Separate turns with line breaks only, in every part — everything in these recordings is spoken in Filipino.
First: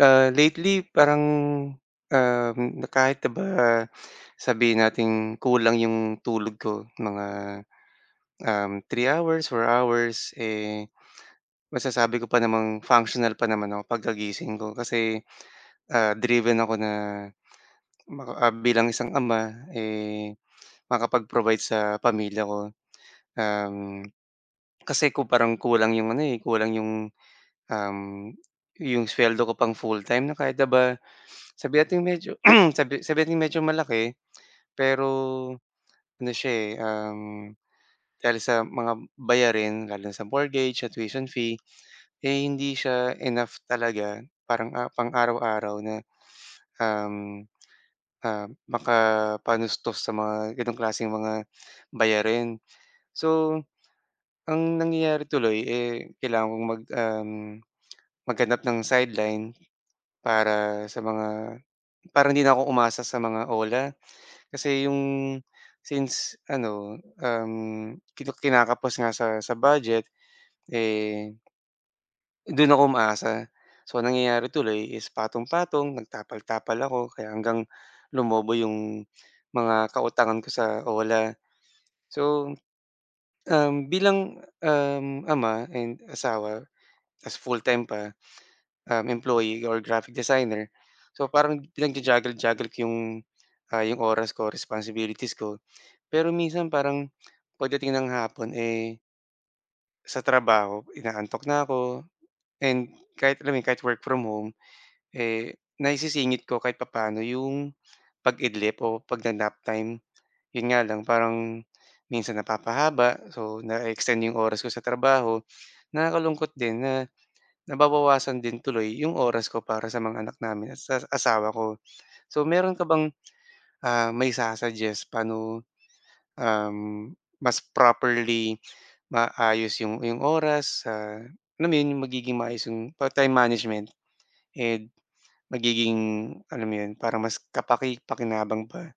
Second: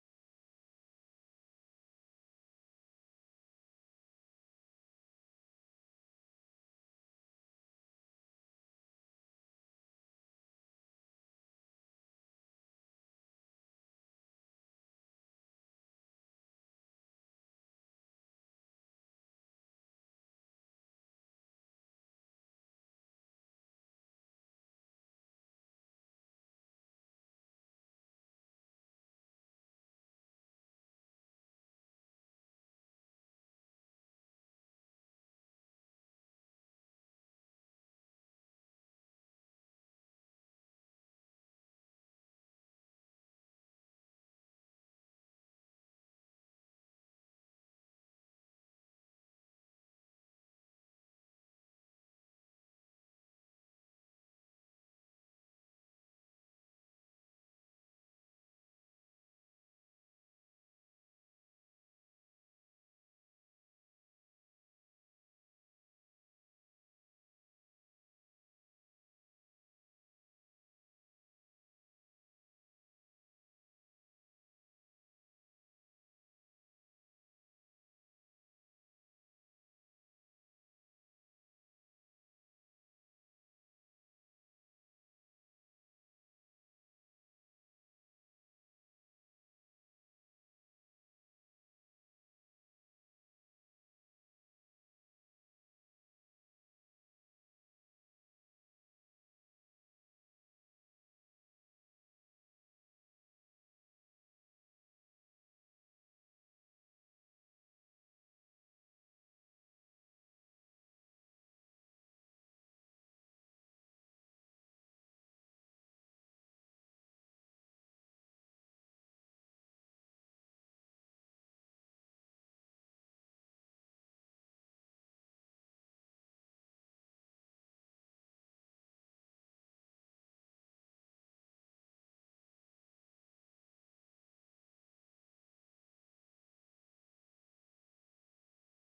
Ah, lately parang, um, na kahit ba sabihin nating kulang yung tulog ko mga, um, 3 hours, 4 hours, eh, masasabi ko pa namang functional pa naman ako pagkagising ko. Kasi, ah, driven ako na maka ah, bilang isang ama, eh, makapag-provide sa pamilya ko. Um, kasi kung parang kulang 'yong ano eh, kulang 'yong, um, 'yong suweldo ko pang full-time na kahit na ba sabihin nating medyo sabi sabi nating medyo malaki pero ano siya eh, um, dahil sa mga bayarin lalo na sa mortgage, sa tuition fee, eh hindi siya enough talaga parang ah, pang-araw-araw na, um, ah, makapanustos sa mga ganong klaseng mga bayarin. So, ang nangyayari tuloy eh, kailangan kong mag um, maghanap ng sideline para sa mga para hindi na ako umasa sa mga OLA. Kasi 'yong since ano, um, kina kinakapos nga sa sa budget eh doon ako umaasa. So, ang nangyayari tuloy is patong-patong, nagtapal-tapal ako, kaya hanggang lumobo 'yong mga kautangan ko sa OLA. So, um, bilang, um, ama and asawa ta's full-time pa, um, employee or graphic designer, so parang pinag-ju-juggle juggle ko 'yong, ah, 'yong oras ko, responsibilities ko. Pero minsan parang, pagdating ng hapon eh Sa trabaho inaantok na ako and kahit, alam mo yun, kahit work from home, eh, naisisingit ko kahit papaano 'yong pag-idlip o pagna-naptime. 'Yon nga lang parang minsan napapahaba, so na-e-extend 'yong oras ko sa trabaho. Nakakalungkot din na nababawasan din tuloy 'yong oras ko para sa mga anak namin at sa asawa ko. So meron ka bang mai-su-suggest, paano, um, mas properly maaayos yung yung oras sa alam yun yung magiging maayos yung pa time management and magiging alam mo yun, para mas kapakipakinabang pa?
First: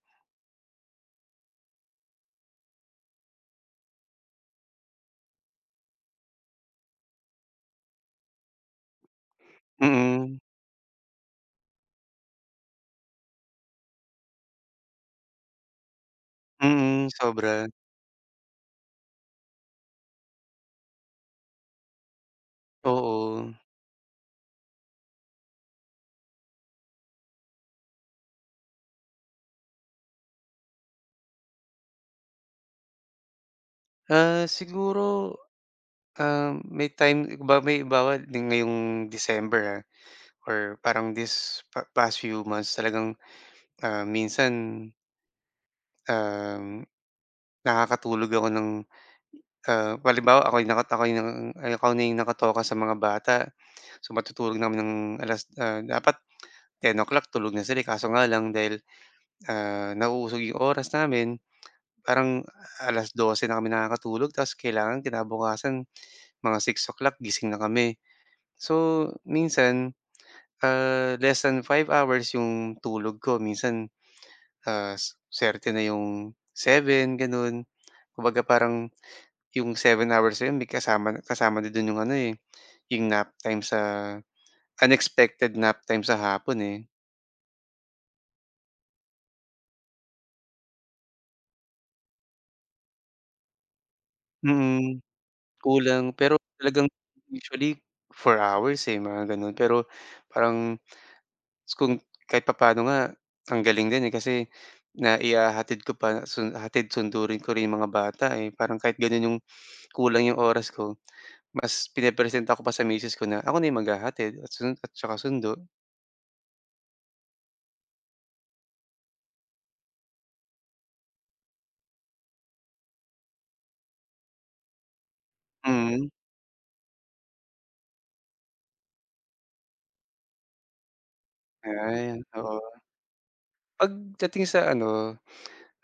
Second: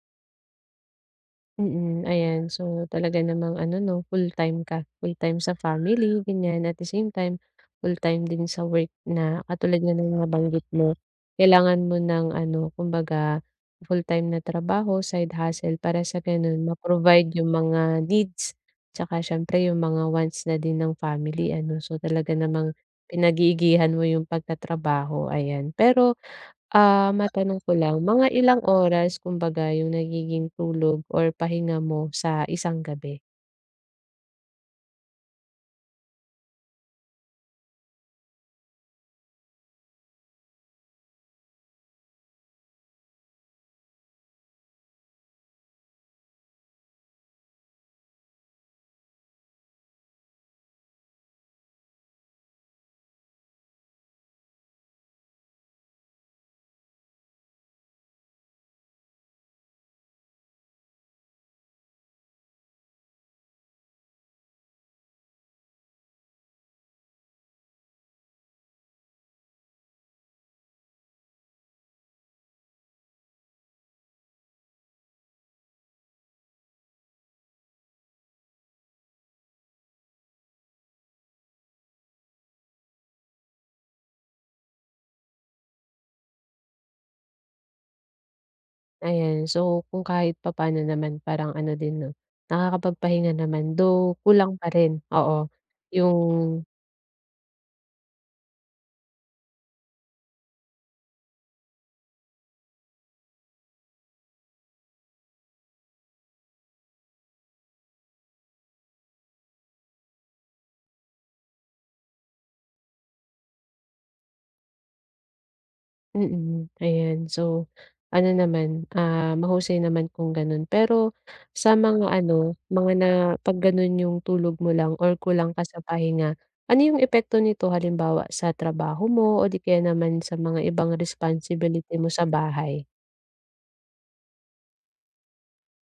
Mm. Ayan, so talaga namang ano no, fulltime ka, fulltime sa family, ganyan, at the same time full-time din sa work. Na katulad nga ng
Mm.
nabanggit mo, kailangan mo ng ano, kumbaga fulltime na trabaho, side hustle para sa gano'n
Mm.
ma-provide yung
Sobra.
mga needs, tsaka siyempre yung mga wants na din ng family ano, so talaga namang
Oo.
pinag-iigihan mo yung pagtatrabaho ayan. Pero, ah matanong ko lang, mga ilang oras kumbaga yung nagiging tulog or pahinga mo sa isang gabi?
Ah siguro, ah, may time limba halimbawa ding ngayong December, ah, or parang this pa past few months talagang, ah, minsan um, nakakatulog ako ng, ah, halimbawa ako'y nakatokay ng ako na yung nakatoka sa mga bata, so matutulog na kami ng alas ah, dapat 10:00 tulog na sila eh, kaso nga lang dahil, ah, nauusog 'yong oras namin, parang 12:00 na kami nakakatulog tapos kailangan kinabukasan mga 6:00 gising na kami. So minsan, ah, less than 5 hours 'yong tulog ko minsan, ah, suwerte na 'yong 7, ganon. Kumbaga parang 'yong 7 hours na 'yon may kasama na kasama niya do'n 'yong ano eh, 'yong naptime sa unexpected naptime sa hapon eh.
Ayan. So, kung kahit papaano naman parang ano din 'no, nakakapagpahinga naman, though, kulang pa
Mm.
rin, oo.
Kulang pero
Yung
talagang usually 4 hours eh, mga ganon. Pero parang, kung kahit papaano nga, ang galing din kasi na ihahatid ko pa sun hatid sundo rin ko rin 'yong mga bata eh, parang kahit gano'n 'yong kulang 'yong oras ko, mas pinepresenta ko pa sa miss ko na ako na yung maghahatid at sun at saka sundo.
Mhm, ayan, so ano naman, ah, mahusay naman kung gano'n. Pero sa mga ano, mga na 'pag ganon 'yong tulog mo lang or kulang ka sa
Mhm.
pahinga, ano 'yong epekto nito halimbawa sa trabaho mo o di kaya naman sa mga ibang responsibility mo
Ay,
sa
oo.
bahay?
Pagdating sa ano,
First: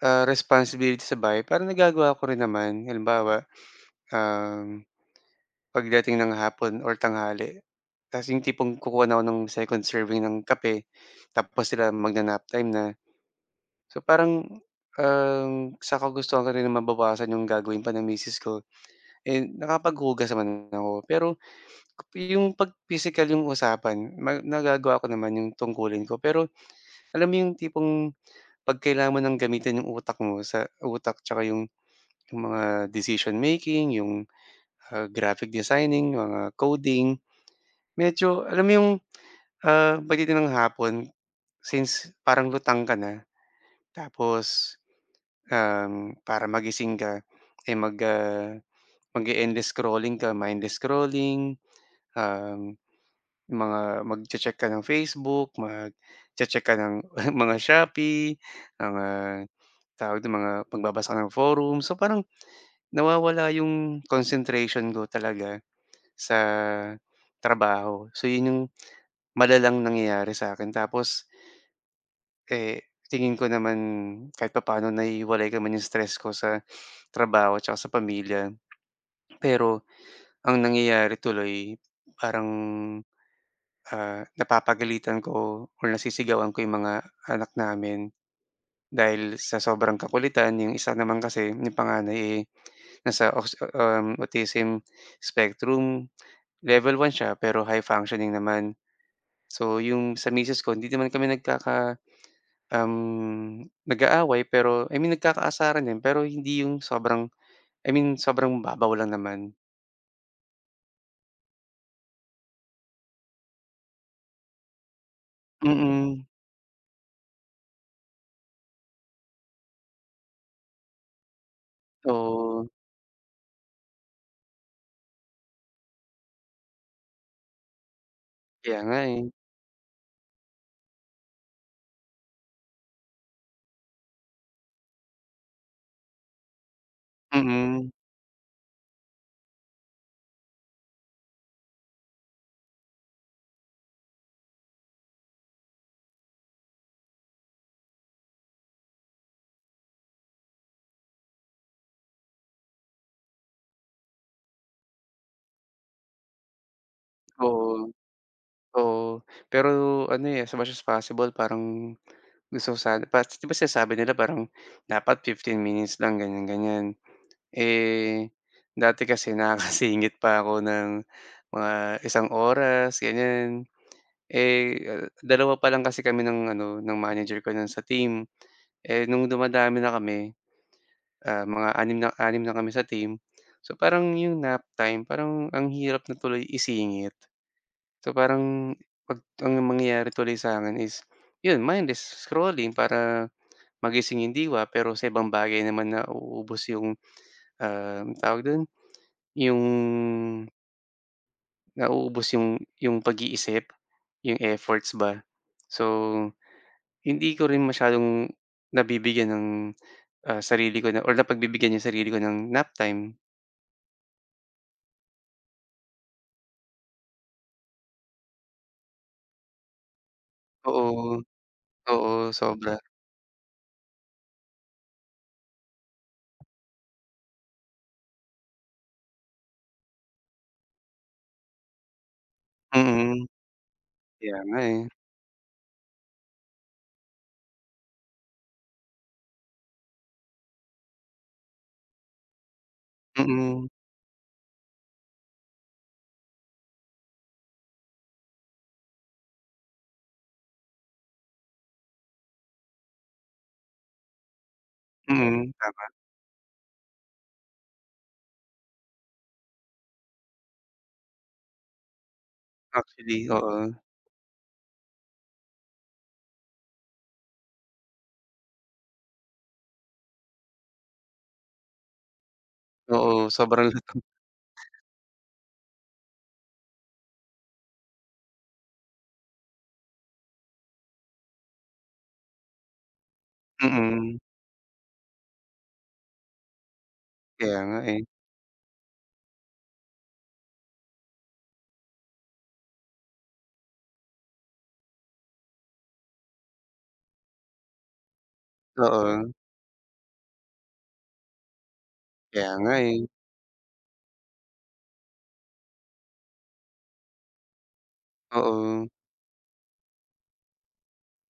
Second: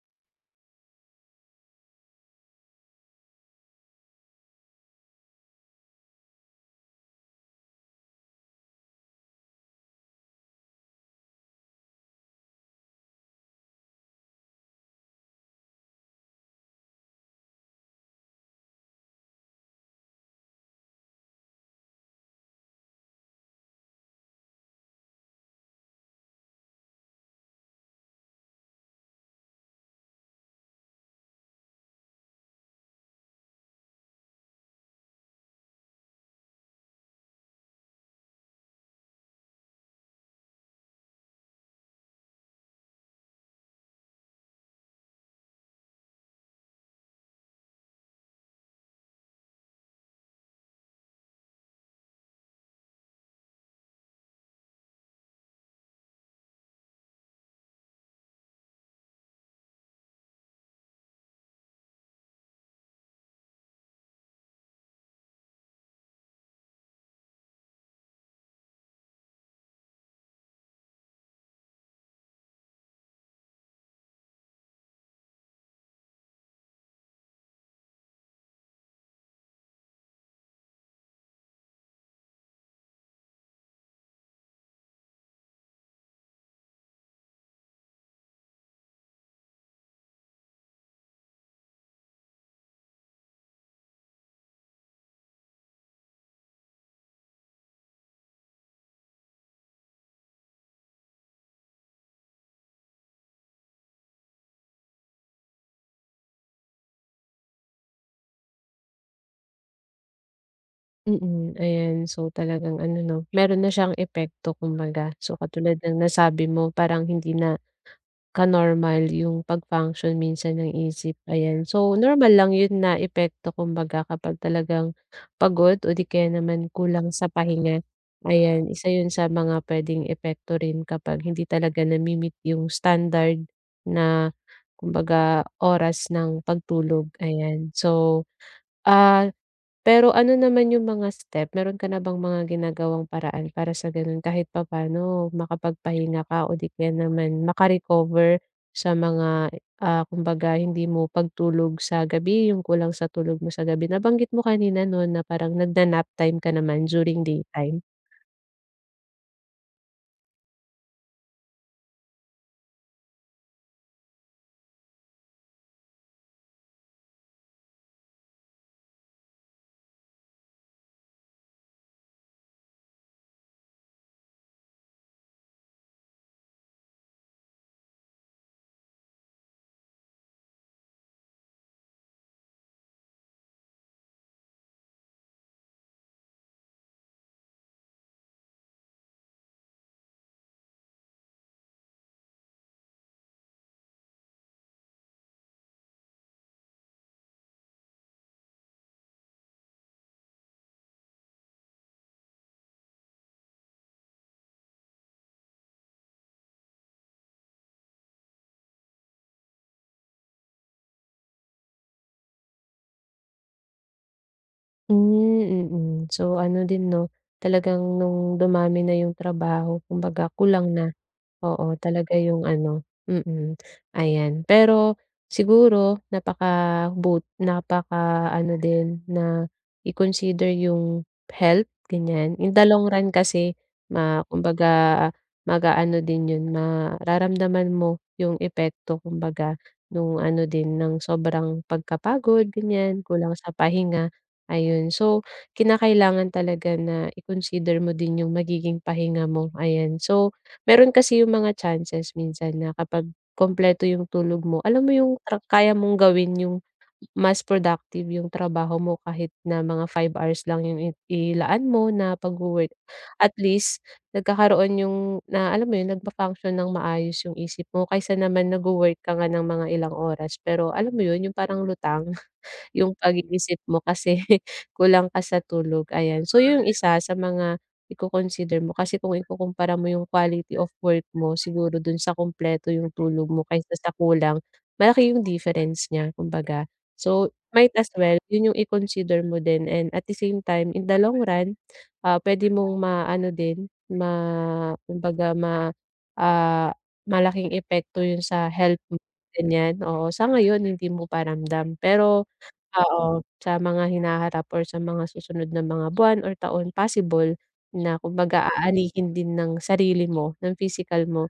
ah, responsibility sa bahay parang nagagawa ko rin naman halimbawa, um, pagdating ng hapon or tanghali 'tas 'yong tipong kukuha na ako ng second serving ng kape tapos sila magna-nap time na. So parang, um, sa kagustuhan ko rin na mabawasan 'yong gagawin pa ng misis ko, eh, nakapaghugas naman ako pero 'yong 'pag pisikal 'yong usapan ma nagagawa ko naman 'yong tungkulin ko. Pero alam mo 'yong tipong, 'pag kailangan mo ng gamitin 'yong utak mo sa utak 'tsaka 'yong 'yong mga decision making, 'yong, ah, graphic designing, mga coding, medyo alam mo 'yong, ah, pagdating ng hapon since parang lutang ka na tapos, um, para magising ka eh, mag, ah, mag-e-endless scrolling ka, mindless scrolling, ah, mga magche-check ka ng Facebook, magche-check ka ng mga Shopee ah, tawag nito, mga magbabasa ka ng forum, so parang nawawala 'yong concentration ko talaga sa trabaho. So 'yon 'yong malalang nangyayari sa akin tapos eh, tingin ko naman kahit papano nahihiwalay ka 'yong stress ko sa trabaho 'tsaka sa pamilya. Pero, ang nangyayari tuloy parang, ah, napapagalitan ko or nasisigawan ko 'yong mga anak namin, dahil sa sobrang kakulitan. 'Yong isa naman kasi 'yong panganay eh, nasa aus um, Autism Spectrum Level 1 s'ya pero high functioning naman. So 'yong sa misis ko hindi naman kami nagkaka um, nag-aaway pero I mean nagkakaasaran din pero hindi 'yong sobrang I mean sobrang babaw lang naman.
Mm, ayan. So, talagang ano 'no meron na siyang epekto, kumbaga. So, katulad ng
Mm.
nasabi mo parang hindi na ka-normal yung pag-function minsan ang isip, ayan. So, normal lang
Oh.
yun na epekto kumbaga kapag talagang pagod o di kaya naman kulang sa pahinga, ayan,
Kaya
isa
nga,
yun sa
eh.
mga puwedeng epekto rin kapag hindi talaga nami-meet yung standard na kumbaga oras ng pagtulog, ayan.
Mm.
So, ah, pero ano naman yung mga step meron ka na bang mga ginagawang paraan para sa ganun kahit papaano makapagpahinga ka o di kaya naman maka-recover sa mga, ah, kumbaga hindi mo pagtulog sa gabi, yung kulang sa tulog mo sa gabi. Nabanggit mo kanina 'no na parang nagna-nap time ka naman during daytime.
Oo. Oo, pero ano, eh, as much as possible parang gusto ko sana par 'di ba sinasabi nila parang dapat 15 minutes lang, ganyan-ganyan. Eh, dati kasi nakakasingit pa ako ng mga isang oras, ganyan. Eh, 2 pa lang kasi kami ng ano, ng manager ko no'n sa team. Eh, no'ng dumadami na kami, ah, mga 6 na 6 na kami sa team so, parang 'yong nap time parang ang hirap na tuloy isingit. So, parang 'pag ang mangyayari tuloy sa'kin is 'yon, mindless scrolling para magising 'yong diwa, pero sa ibang bagay naman nauubos 'yong, um, tawag do'n, 'yong Nauubos 'yong 'yong pag-iisip, 'yong efforts ba. So, hindi ko rin masyadong nabibigyan ng, ah, sarili ko na or napagbibigyan 'yong sarili ko ng nap time.
Hmm, mm. So ano din 'no, talagang nung dumami na yung trabaho kumbaga kulang na,
Oo.
oo, talaga
Oo,
yung
sobra.
ano mm. Ayan, pero siguro napakabut napaka-ano din na i-consider yung health, ganyan. In the long run
Mm.
kasi ma
Kaya nga eh.
kumbaga mag-aano din yun, mararamdaman mo yung epekto kumbaga, nung ano din ng sobrang pagkapagod, ganyan, kulang sa
Mm.
pahinga. Ayun, so, kinakailangan talaga na i-consider mo din yung magiging pahinga mo, ayan. So meron kasi yung mga chances minsan na kapag kumpleto yung tulog mo, alam mo yung ka
Mm,
kaya
tama.
mong gawin yung mas productive yung trabaho mo kahit na mga 5 hours lang yung i ilaan mo na pagwo-work.
Actually,
At
oo.
least nagkakaroon yung na alam mo yun, nag-function ng maayos yung isip mo, kaysa naman nagwo-work ka nga ng mga ilang oras pero alam mo yun yung parang lutang yung
Oo
pag-iisip
sobrang
mo kasi kulang ka sa tulog, ayan. So yung isa sa mga iko-consider mo kasi kung ikukumpara mo yung quality of work mo siguro dun sa kumpleto yung tulog mo kaysa sa
Mm.
kulang, malaki yung difference niya kumbaga. So
Kaya
might
nga
as
eh.
well yun yung i-consider mo din and at the same time, in the long run, ah, pwede mong maano din ma kumbaga ma ah, malaking epekto yun sa health mo
Oo.
ganyan, oo. Sa ngayon hindi mo pa ramdam pero
Kaya nga eh.
oo, sa mga hinaharap or sa mga susunod na mga buwan or taon possible na kumbaga
Oo.
aanihin din ng sarili mo, ng pisikal mo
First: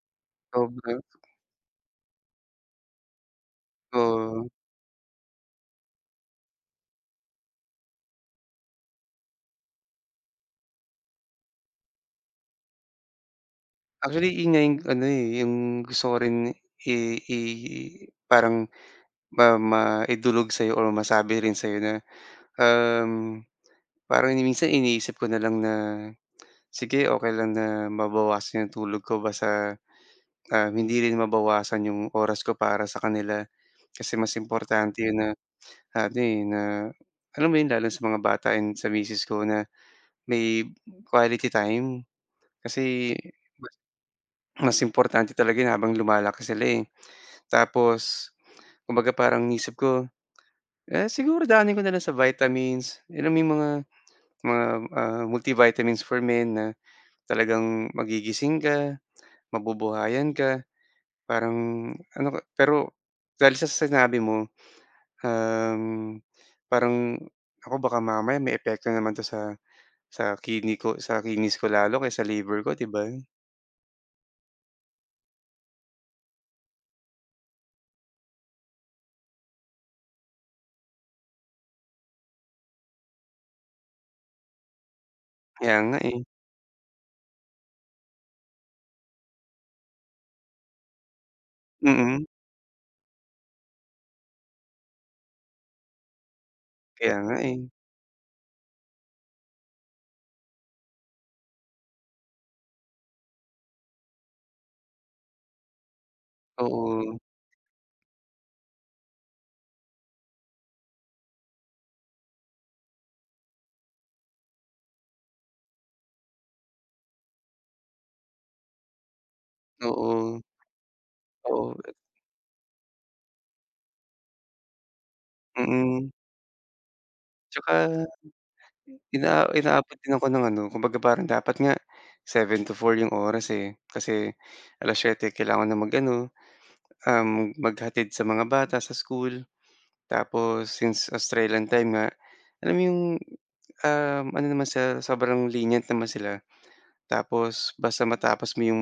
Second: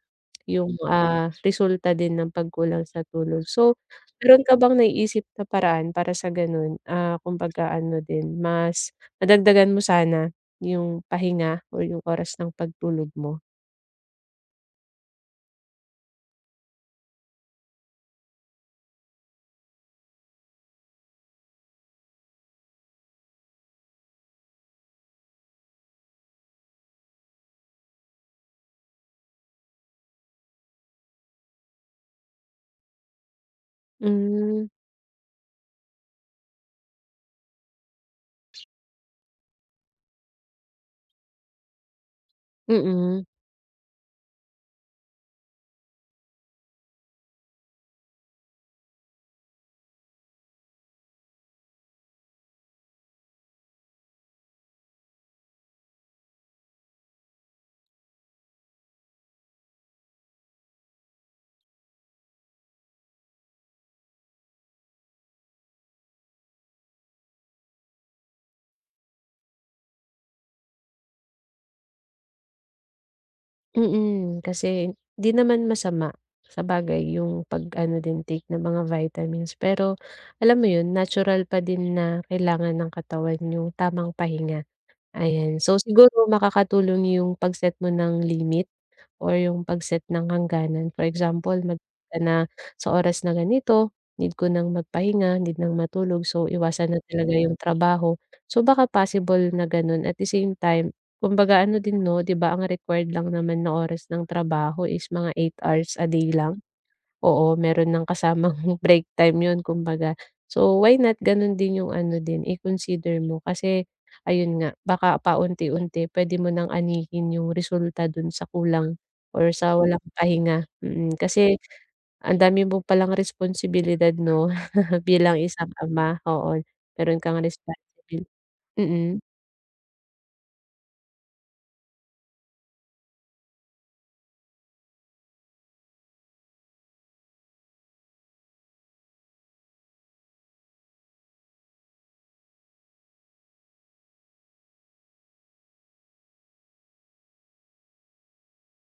yung,
Sobra.
ah, resulta din ng pagkulang sa tulog. So meron
Oo.
ka bang naiisip na paraan para sa ganon, ah, kumbaga ano din mas nadagdagan mo sana yung pahinga o yung oras ng pagtulog mo?
Actually 'yun nga 'yung ano, eh, 'yung gusto ko rin i i i parang ma maidulog sa'yo or masabi rin sa'yo na, um parang minsan iniisip ko na lang na, sige okey lang na mabawasan 'yong tulog ko basta, ah, hindi rin mabawasan 'yong oras ko para sa kanila. Kasi mas
Hmm.
importante 'yon na, ano, eh, na, alam mo 'yon lalo sa mga bata, and sa misis ko na, may quality time. Kasi,
Mm.
[unintelligible] mas importante talaga habang lumalaki sila, eh. Tapos, kumbaga parang iniisip ko, ah, siguro daanin ko na lang sa vitamins alam mo 'yung mga, mga, ah, multivitamins for men na talagang magigising ka, mabubuhayan ka. Parang ano ka pero dahil sa sinabi mo, um, parang nako baka mamaya may epekto naman 'to sa, sa kidney ko sa kidneys ko lalo o sa liver ko, 'di ba?
Mm, kasi 'di naman masama, sabagay yung pag-ano, din take ng mga vitamins, pero alam mo 'yun natural pa din na kailangan ng katawan yung tamang pahinga, ayan.
Kaya
So
nga,
siguro
eh.
makakatulong yung pag-set mo ng limit or yung pag-set ng hangganan. For example, mag ka
Mm.
na sa oras na ganito, need ko ng magpahinga, need ng matulog. So, iwasan na
Kaya
talaga
nga,
yung
eh.
trabaho. So, baka possible na gano'n at the same time, kumbaga ano din, 'no, 'di ba, ang required lang naman na oras ng trabaho is mga 8 hours a day lang?
Oo.
Oo, meron ng kasamang break time 'yun kumbaga, so why not gano'n din yung ano din, i-consider mo kasi ayun nga, baka paunti-unti pwede mo ng anihin yung resulta do'n sa kulang or sa walang
Oo.
pahinga mm, kasi
Oo, eh
ang dami mo palang responsibilidad, 'no, bilang isang
Mm.
ama, oo, meron kang
'Tsaka,
responsibil mm.
inaa inaabot din ako ng ano kumbaga parang dapat nga 7-4 'yong oras, eh, kasi 7:00 kailangan ng mag-ano, um, maghatid sa mga bata sa school. Tapos since Australian time nga, alam mo 'yong, um, ano naman sila sobrang lenient naman sila. Tapos basta matapos mo 'yong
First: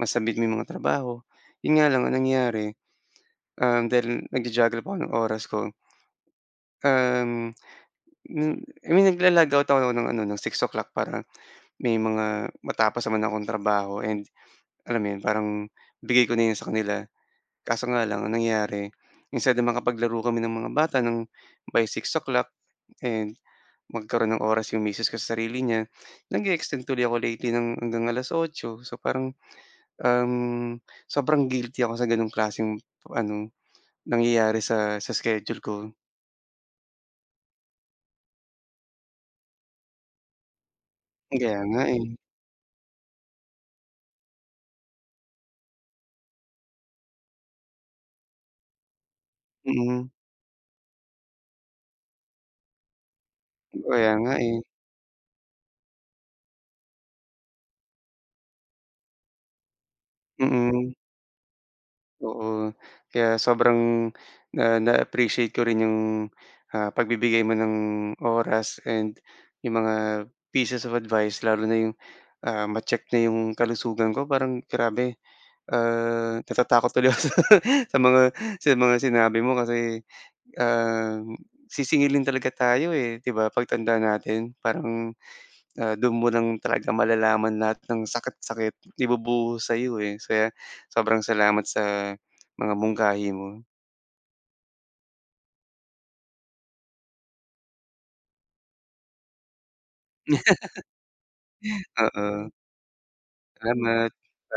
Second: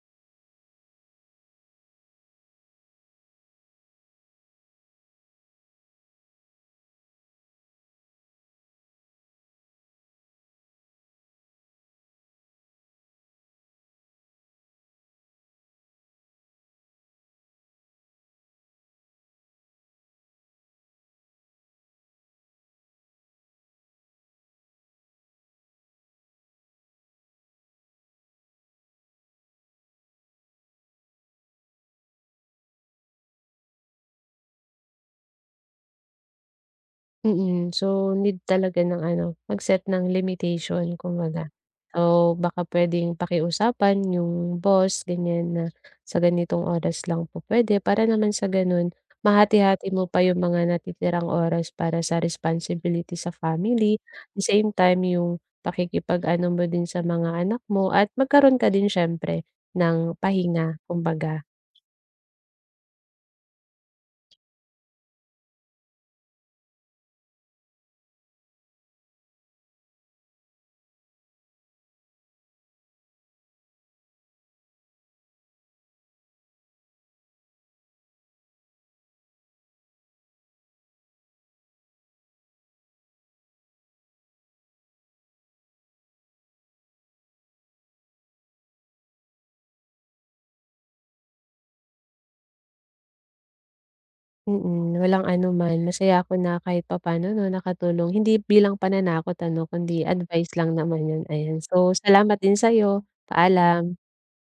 masubmit mo 'yong mga trabaho 'yon nga lang ang nangyari, um, dahil nagja-juggle pa ako ng oras ko um, n nagla-log out ako ng ano ng 6:00 para may mga matapos naman akong trabaho and alam mo 'yon parang bigay ko na 'yun sa kanila. Kaso nga lang ang nangyari, instead na makapaglaro kami ng mga bata ng by 6:00 and magkaroon ng oras 'yong misis ko sa sarili niya, nag-e-extend tuloy ako lately ng hanggang alas 8 so parang, um, sobrang guilty ako sa gano'ng klaseng ano, nangyayari sa, sa schedule ko.
Mm, so need talaga ng ano mag-set ng limitation kumbaga,
Kaya nga eh.
o baka pwedeng pakiusapan yung boss ganyan na sa ganitong oras lang po pwede, para naman sa ganun mahati-hati mo
Mm.
pa yung mga natitirang oras para sa responsibility sa family,
Kaya nga
the
eh.
same time yung pakikipag-ano mo din sa mga anak mo at magkaroon ka din syempre ng pahinga,
Mm.
kumbaga.
Oo, kaya sobrang na na-appreciate ko rin 'yong, ah, pagbibigay mo ng oras and 'yong mga pieces of advice lalo na 'yong, ah, ma-check na 'yong kalusugan ko parang grabe, ah, natatakot tuloy ako sa sa mga sa mga sinabi mo kasi, ah, sisingilin talaga tayo eh, 'di ba 'pag tanda natin parang, ah, dun mo lang talaga malalaman lahat ng sakit-sakit ibubuhos sa'yo eh. So yan, sobrang salamat sa mga mungkahi mo.
Mm, walang anuman. Masaya ako na kahit papano 'no nakatulong. Hindi bilang pananakot ano, kundi advice lang naman yun, ayan. So salamat
Oo.
din sa'yo, paalam.
Salamat, paa